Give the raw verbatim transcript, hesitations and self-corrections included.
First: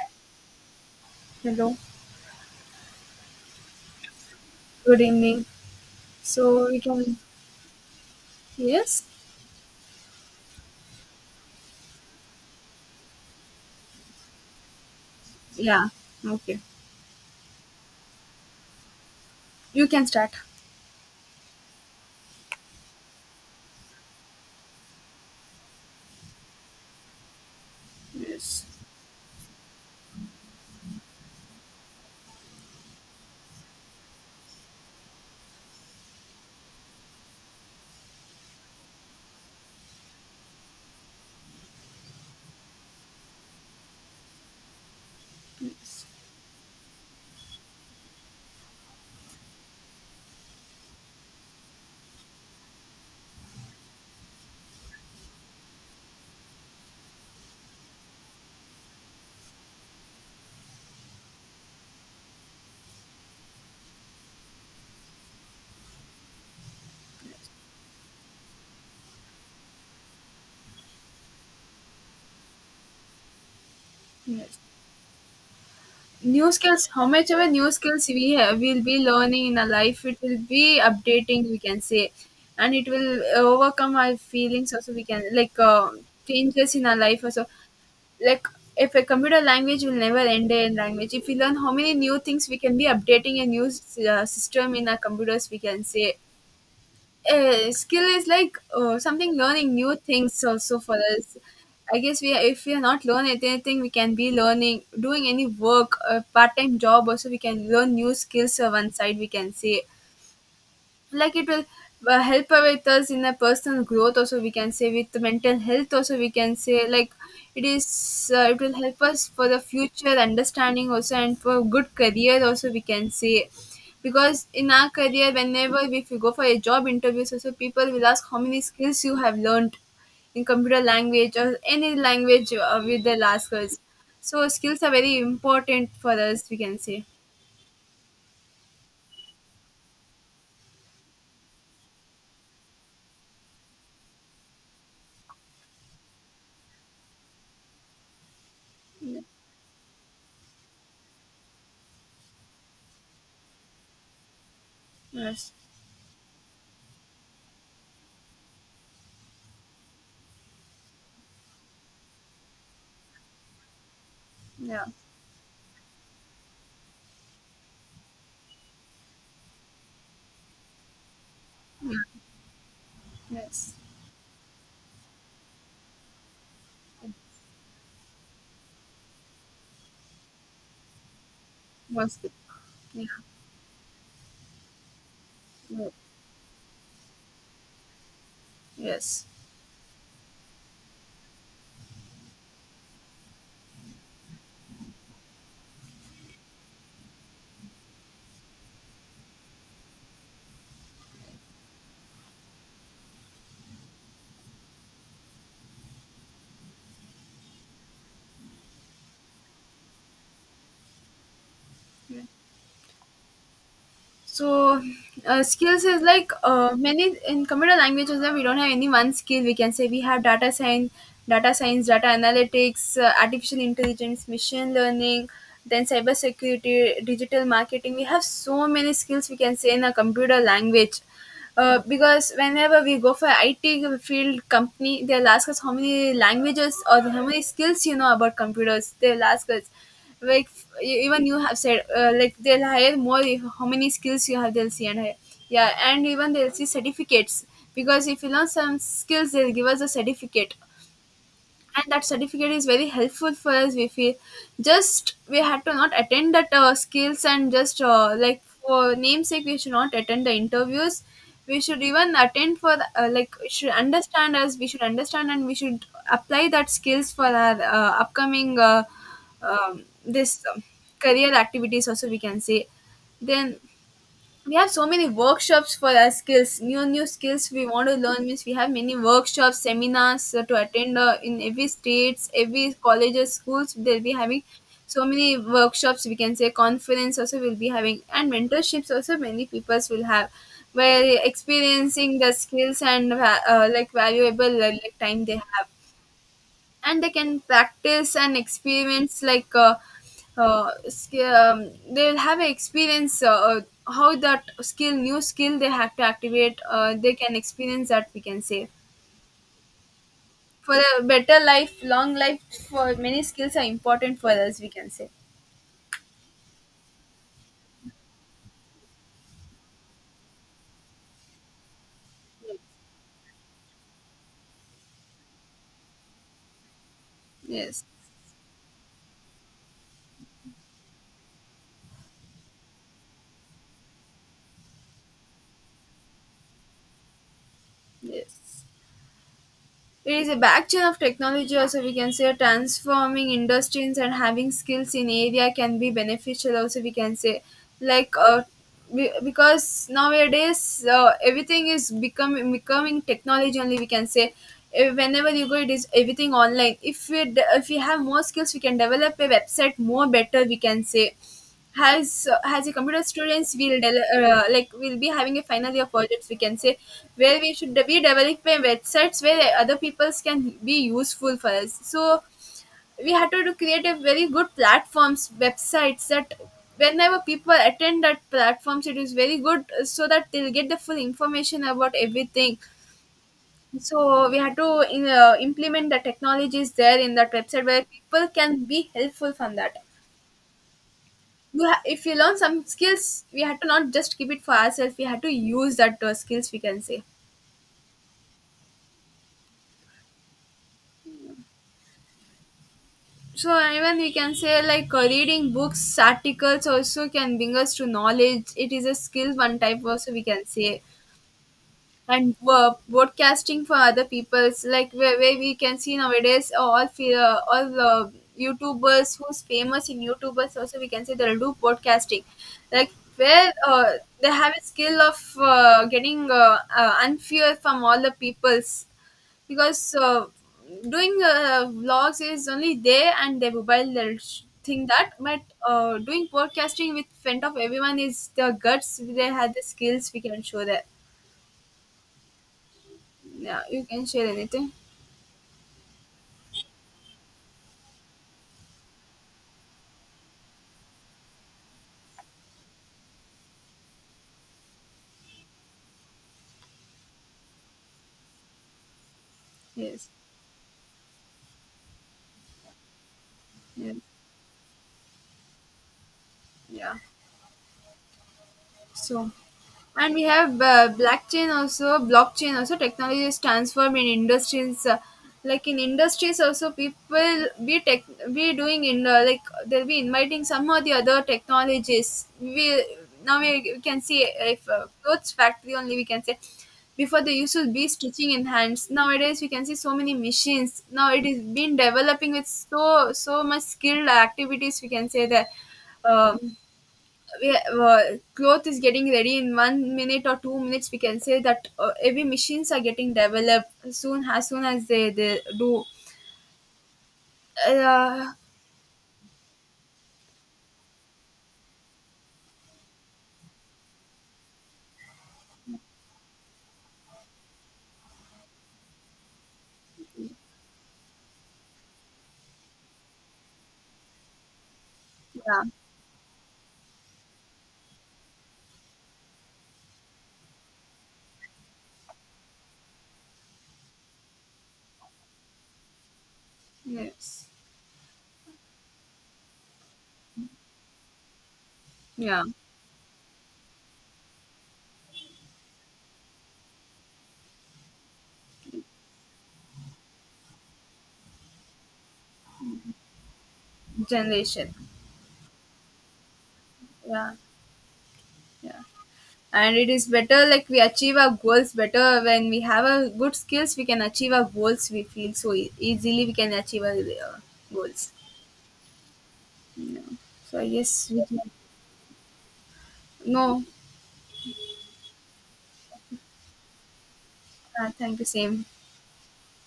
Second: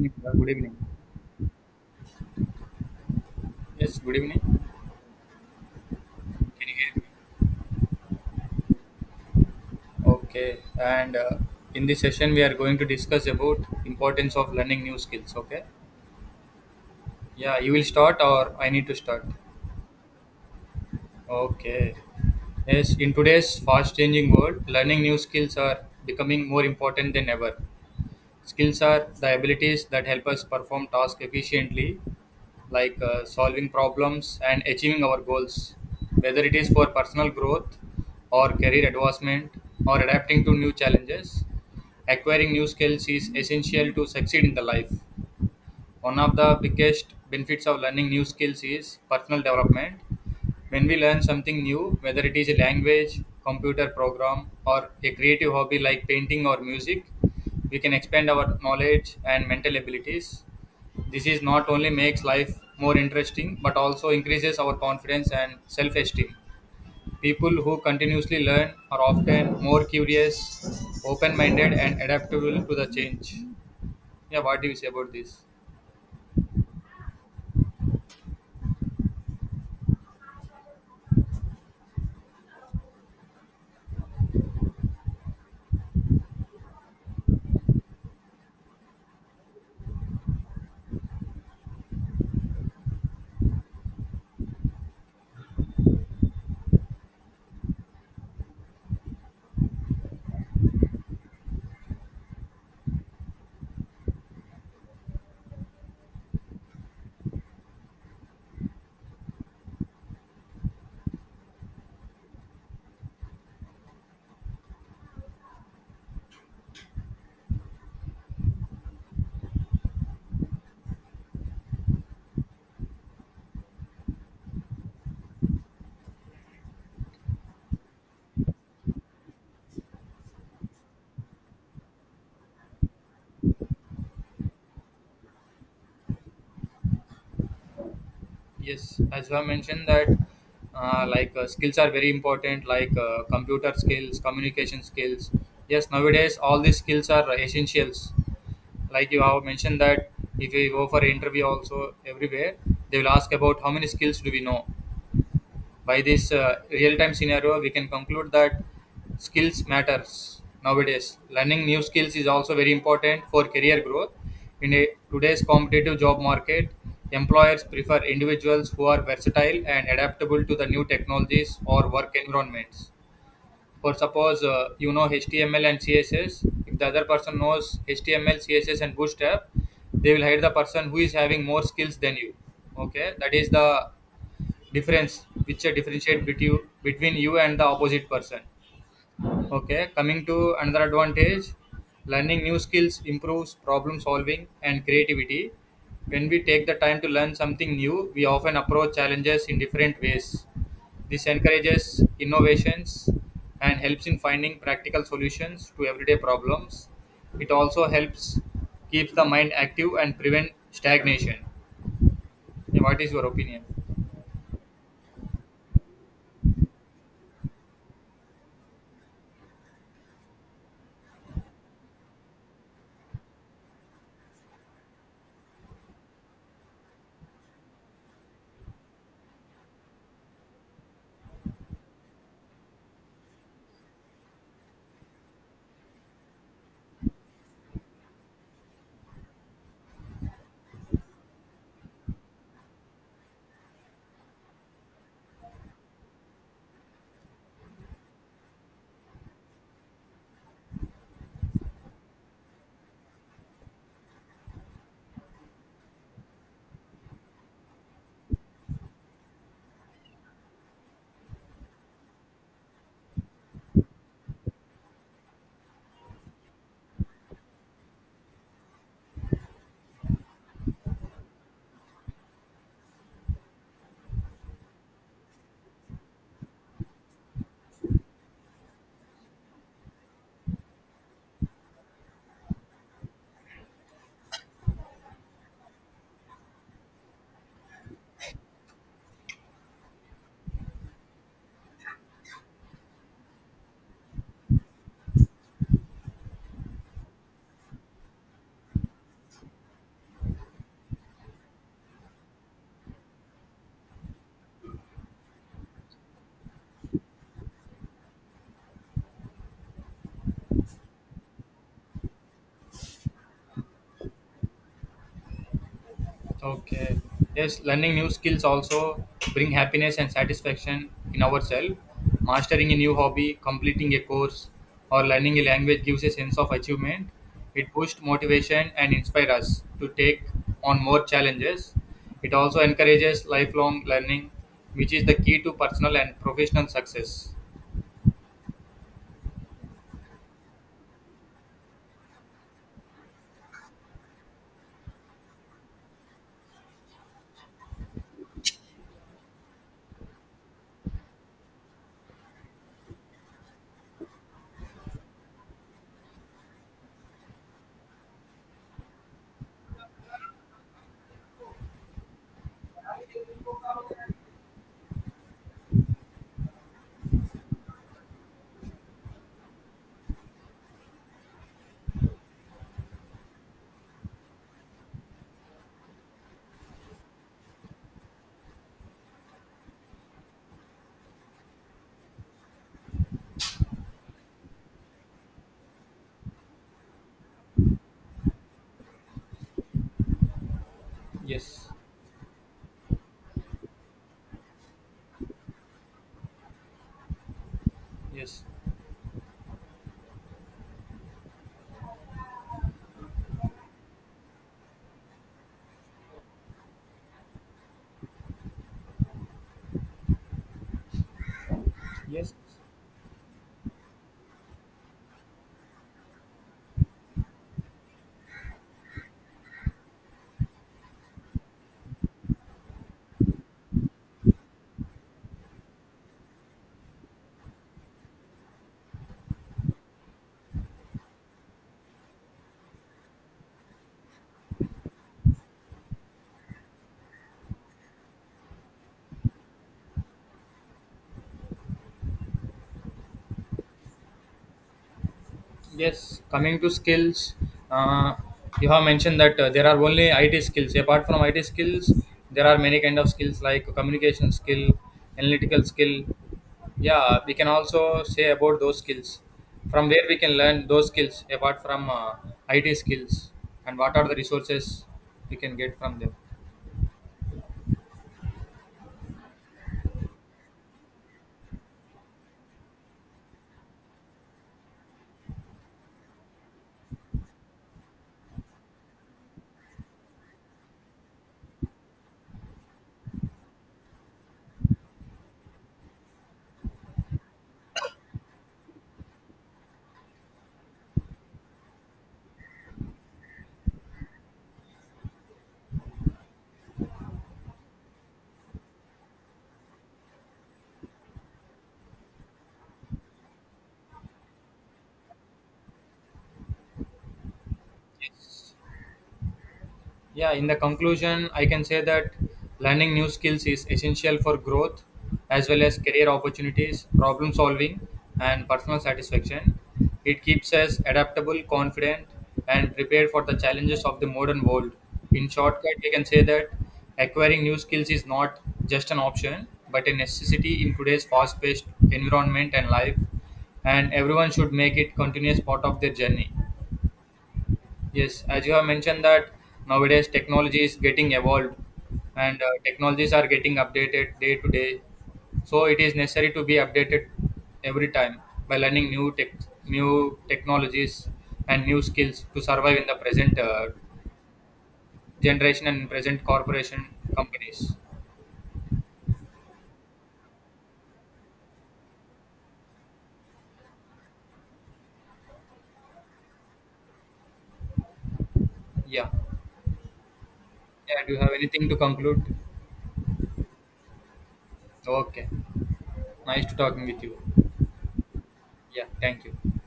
Good evening. Hello. Yes, good evening. Can Good evening. So you we hear me? can yes? Okay, and uh, in this session we are going to discuss about importance of learning new skills. Okay, Yeah, okay. yeah, you will start or I need to start. You can start. Okay, yes. In today's fast-changing world, learning new skills are becoming more important than ever. Yes, Skills are the abilities that help us perform tasks efficiently, like uh, solving problems and achieving our goals, whether it is for personal growth or career advancement or adapting to new challenges. Acquiring new skills is essential to succeed in the life. yes, One of the biggest benefits of learning new skills is personal development. When we learn something new, whether it is a language, computer program, or a creative hobby like painting or music, we can expand our knowledge and mental abilities. This is not only makes life more interesting but also increases our confidence and self-esteem. yes, People who continuously learn are often more curious, open-minded and adaptable to the change. Yeah, yes. what do you say about this? New skills, how much of a new skills we have, will be learning in our life, it will be updating, we can say, and it will uh, overcome our feelings also. We can like uh, changes in our life also. Like if a computer language will never end a language, if we learn how many new things we can be updating a new s- uh, system in our computers, we can say uh, skill is like uh, something learning new things also for us. I guess we if we are not learning anything we can be learning doing any work, a part-time job also we can learn new skills on one side we can say. Like it will uh, help with us in a personal growth also we can say, with the mental health also we can say. Like it is uh, it will help us for the future understanding also and for good career also we can say, because in our career whenever if you go for a job interviews also people will ask how many skills you have learned in computer language or any language uh, with the last words. So skills are very important for us we can say. Yes, as you have mentioned that uh, like uh, skills are very important, like uh, computer skills, communication skills. Yes, nowadays all these skills are essentials. Like you have mentioned that if you go for interview also everywhere, they will ask about how many skills do we know. Yes. By this uh, real-time scenario, we can conclude that skills matters nowadays. Learning new skills is also very important for career growth. In Yeah. a, today's competitive job market, employers prefer individuals who are versatile and adaptable to the new technologies or work environments. Yes. For suppose uh, you know H T M L and C S S, if the other person knows H T M L, C S S, and Bootstrap, they will hire the person who is having more skills than What's you. yeah. Okay, that is the difference which uh, Mm, differentiate between you, between you and the opposite person. yes. Okay, coming to another advantage, learning new skills improves problem solving and creativity. When we take the time to learn something new, we often approach challenges in different ways. This encourages innovations and helps in finding practical solutions to everyday problems. It also helps keep the mind active and prevent stagnation. Yeah. What is your opinion? So, uh, skills is like uh, many in computer languages that we don't have any one skill. We can say we have data science, data science, data analytics, uh, artificial intelligence, machine learning, then cyber security, digital marketing. We have so many skills we can say in a computer language. Uh, because whenever we go for I T field company, they'll ask us how many languages or how many skills you know about computers. They'll ask us, like f- e- even you have said, uh, like they'll hire more if, how many skills you have. They'll see and hire. Yeah, and even they'll see certificates, because if you learn some skills, they'll give us a certificate and that certificate is very helpful for us we feel. Just we had to not attend that uh, skills and just uh, like for namesake we should not attend the interviews. We should even attend for the, uh, like we should understand us, we should understand and we should apply that skills for our uh, upcoming uh, um, this um, career activities also we can say. Then we have so many workshops for our skills, new new skills we want to learn means we have many workshops, seminars uh, to attend uh, in every states, every colleges, schools they'll be having so many workshops we can say, conference also will be having, and mentorships also many peoples will have, where experiencing the skills and va- uh, like valuable uh, like time they have, and they can practice and experience like uh, uh, sk- um, they'll have an experience uh, uh, how that skill, new skill they have to activate, uh, they can experience that we can say, for a better life, long life. For many skills are important for us we can say. Okay. Yes, learning new skills also bring happiness and satisfaction in ourselves. Mastering a new hobby, completing a course, or learning a language gives a sense of achievement. It Yes. boosts motivation and inspires us to take on more challenges. It also encourages lifelong learning, which is the key to personal and professional success. Yes. It is a backchain of technology also we can say, transforming industries and having skills in area can be beneficial also we can say. Like uh, be- because nowadays uh, everything is becoming becoming technology only we can say. Eh, whenever you go it is everything online. If we de- if we have more skills we can develop a website more better we can say. Has uh, has a computer students will del- uh, like will be having a final year projects we can say, where we should be developing websites where other peoples can be useful for us. So we had to do create a very good platforms, websites, that whenever people attend that platforms it is very good, uh, so that they'll get the full information about everything. So we had to uh, implement the technologies there in that website where people can be helpful from that. you Yes, ha- If you learn some skills we had to not just keep it for ourselves, we had to use that uh, skills we can say. yes, So even we can say like uh, reading books, articles also can bring us to knowledge, it is a skill one type also we can say. yes. And were broadcasting for other people's, like where, where we can see nowadays all fe- uh, all uh, youtubers who's famous in youtubers also we can say, they'll do broadcasting, like where uh, they have a skill of uh, getting uh, uh, unfair from all the peoples, because uh, doing uh, vlogs is only they and their mobile, they'll sh- think that, but uh, doing podcasting with front of everyone is the guts, they had the skills we can show there. Yeah, you can share anything. Yes, coming to skills, uh, you have mentioned that uh, there are only I T skills. Apart from I T skills, there are many kind of skills like communication skill, analytical skill. Yeah, we can also say about those skills. From where Yes. we can learn those skills apart from uh, I T skills, and Yeah. what are the resources we can get from them? Yeah. So, and we have uh, blockchain also. Blockchain also technology is transformed in industries. Uh, like in industries also, people we tech we doing in uh, like they'll be inviting some or the other technologies. We now we we can see if uh, clothes factory only we can say, before they used to be stitching in hands, nowadays we can see so many machines, now it is been developing with so so much skilled activities we can say, that um, we, uh, cloth is getting ready in one minute or two minutes we can say, that uh, every machines are getting developed soon, as soon as they, they do uh, Yes. Yeah, in the conclusion, I can say that learning new skills is essential for growth as well as career opportunities, problem solving, and personal satisfaction. It keeps us adaptable, confident, and prepared for the challenges of the modern world. In yeah. shortcut, we can say that acquiring new skills is not just an option but a necessity in today's fast paced environment and life, and everyone should make it continuous part of their journey. Yes. Yes, as you have mentioned that nowadays technology is getting evolved and Yeah. uh, technologies are getting updated day to day. So it is necessary to be updated every time by learning new tech, new technologies and new skills to survive in the present uh, Generation. generation and present corporation Yeah. companies. Yeah, and it is better like we achieve our goals better when we have a good skills, we can achieve our goals we feel, so e- easily we can achieve our uh, goals, Yeah. you know. So Yeah. yes Do you we have can. anything to conclude? No. Okay. Nice to talking with you. Uh, thank you, same. Yeah. Thank you.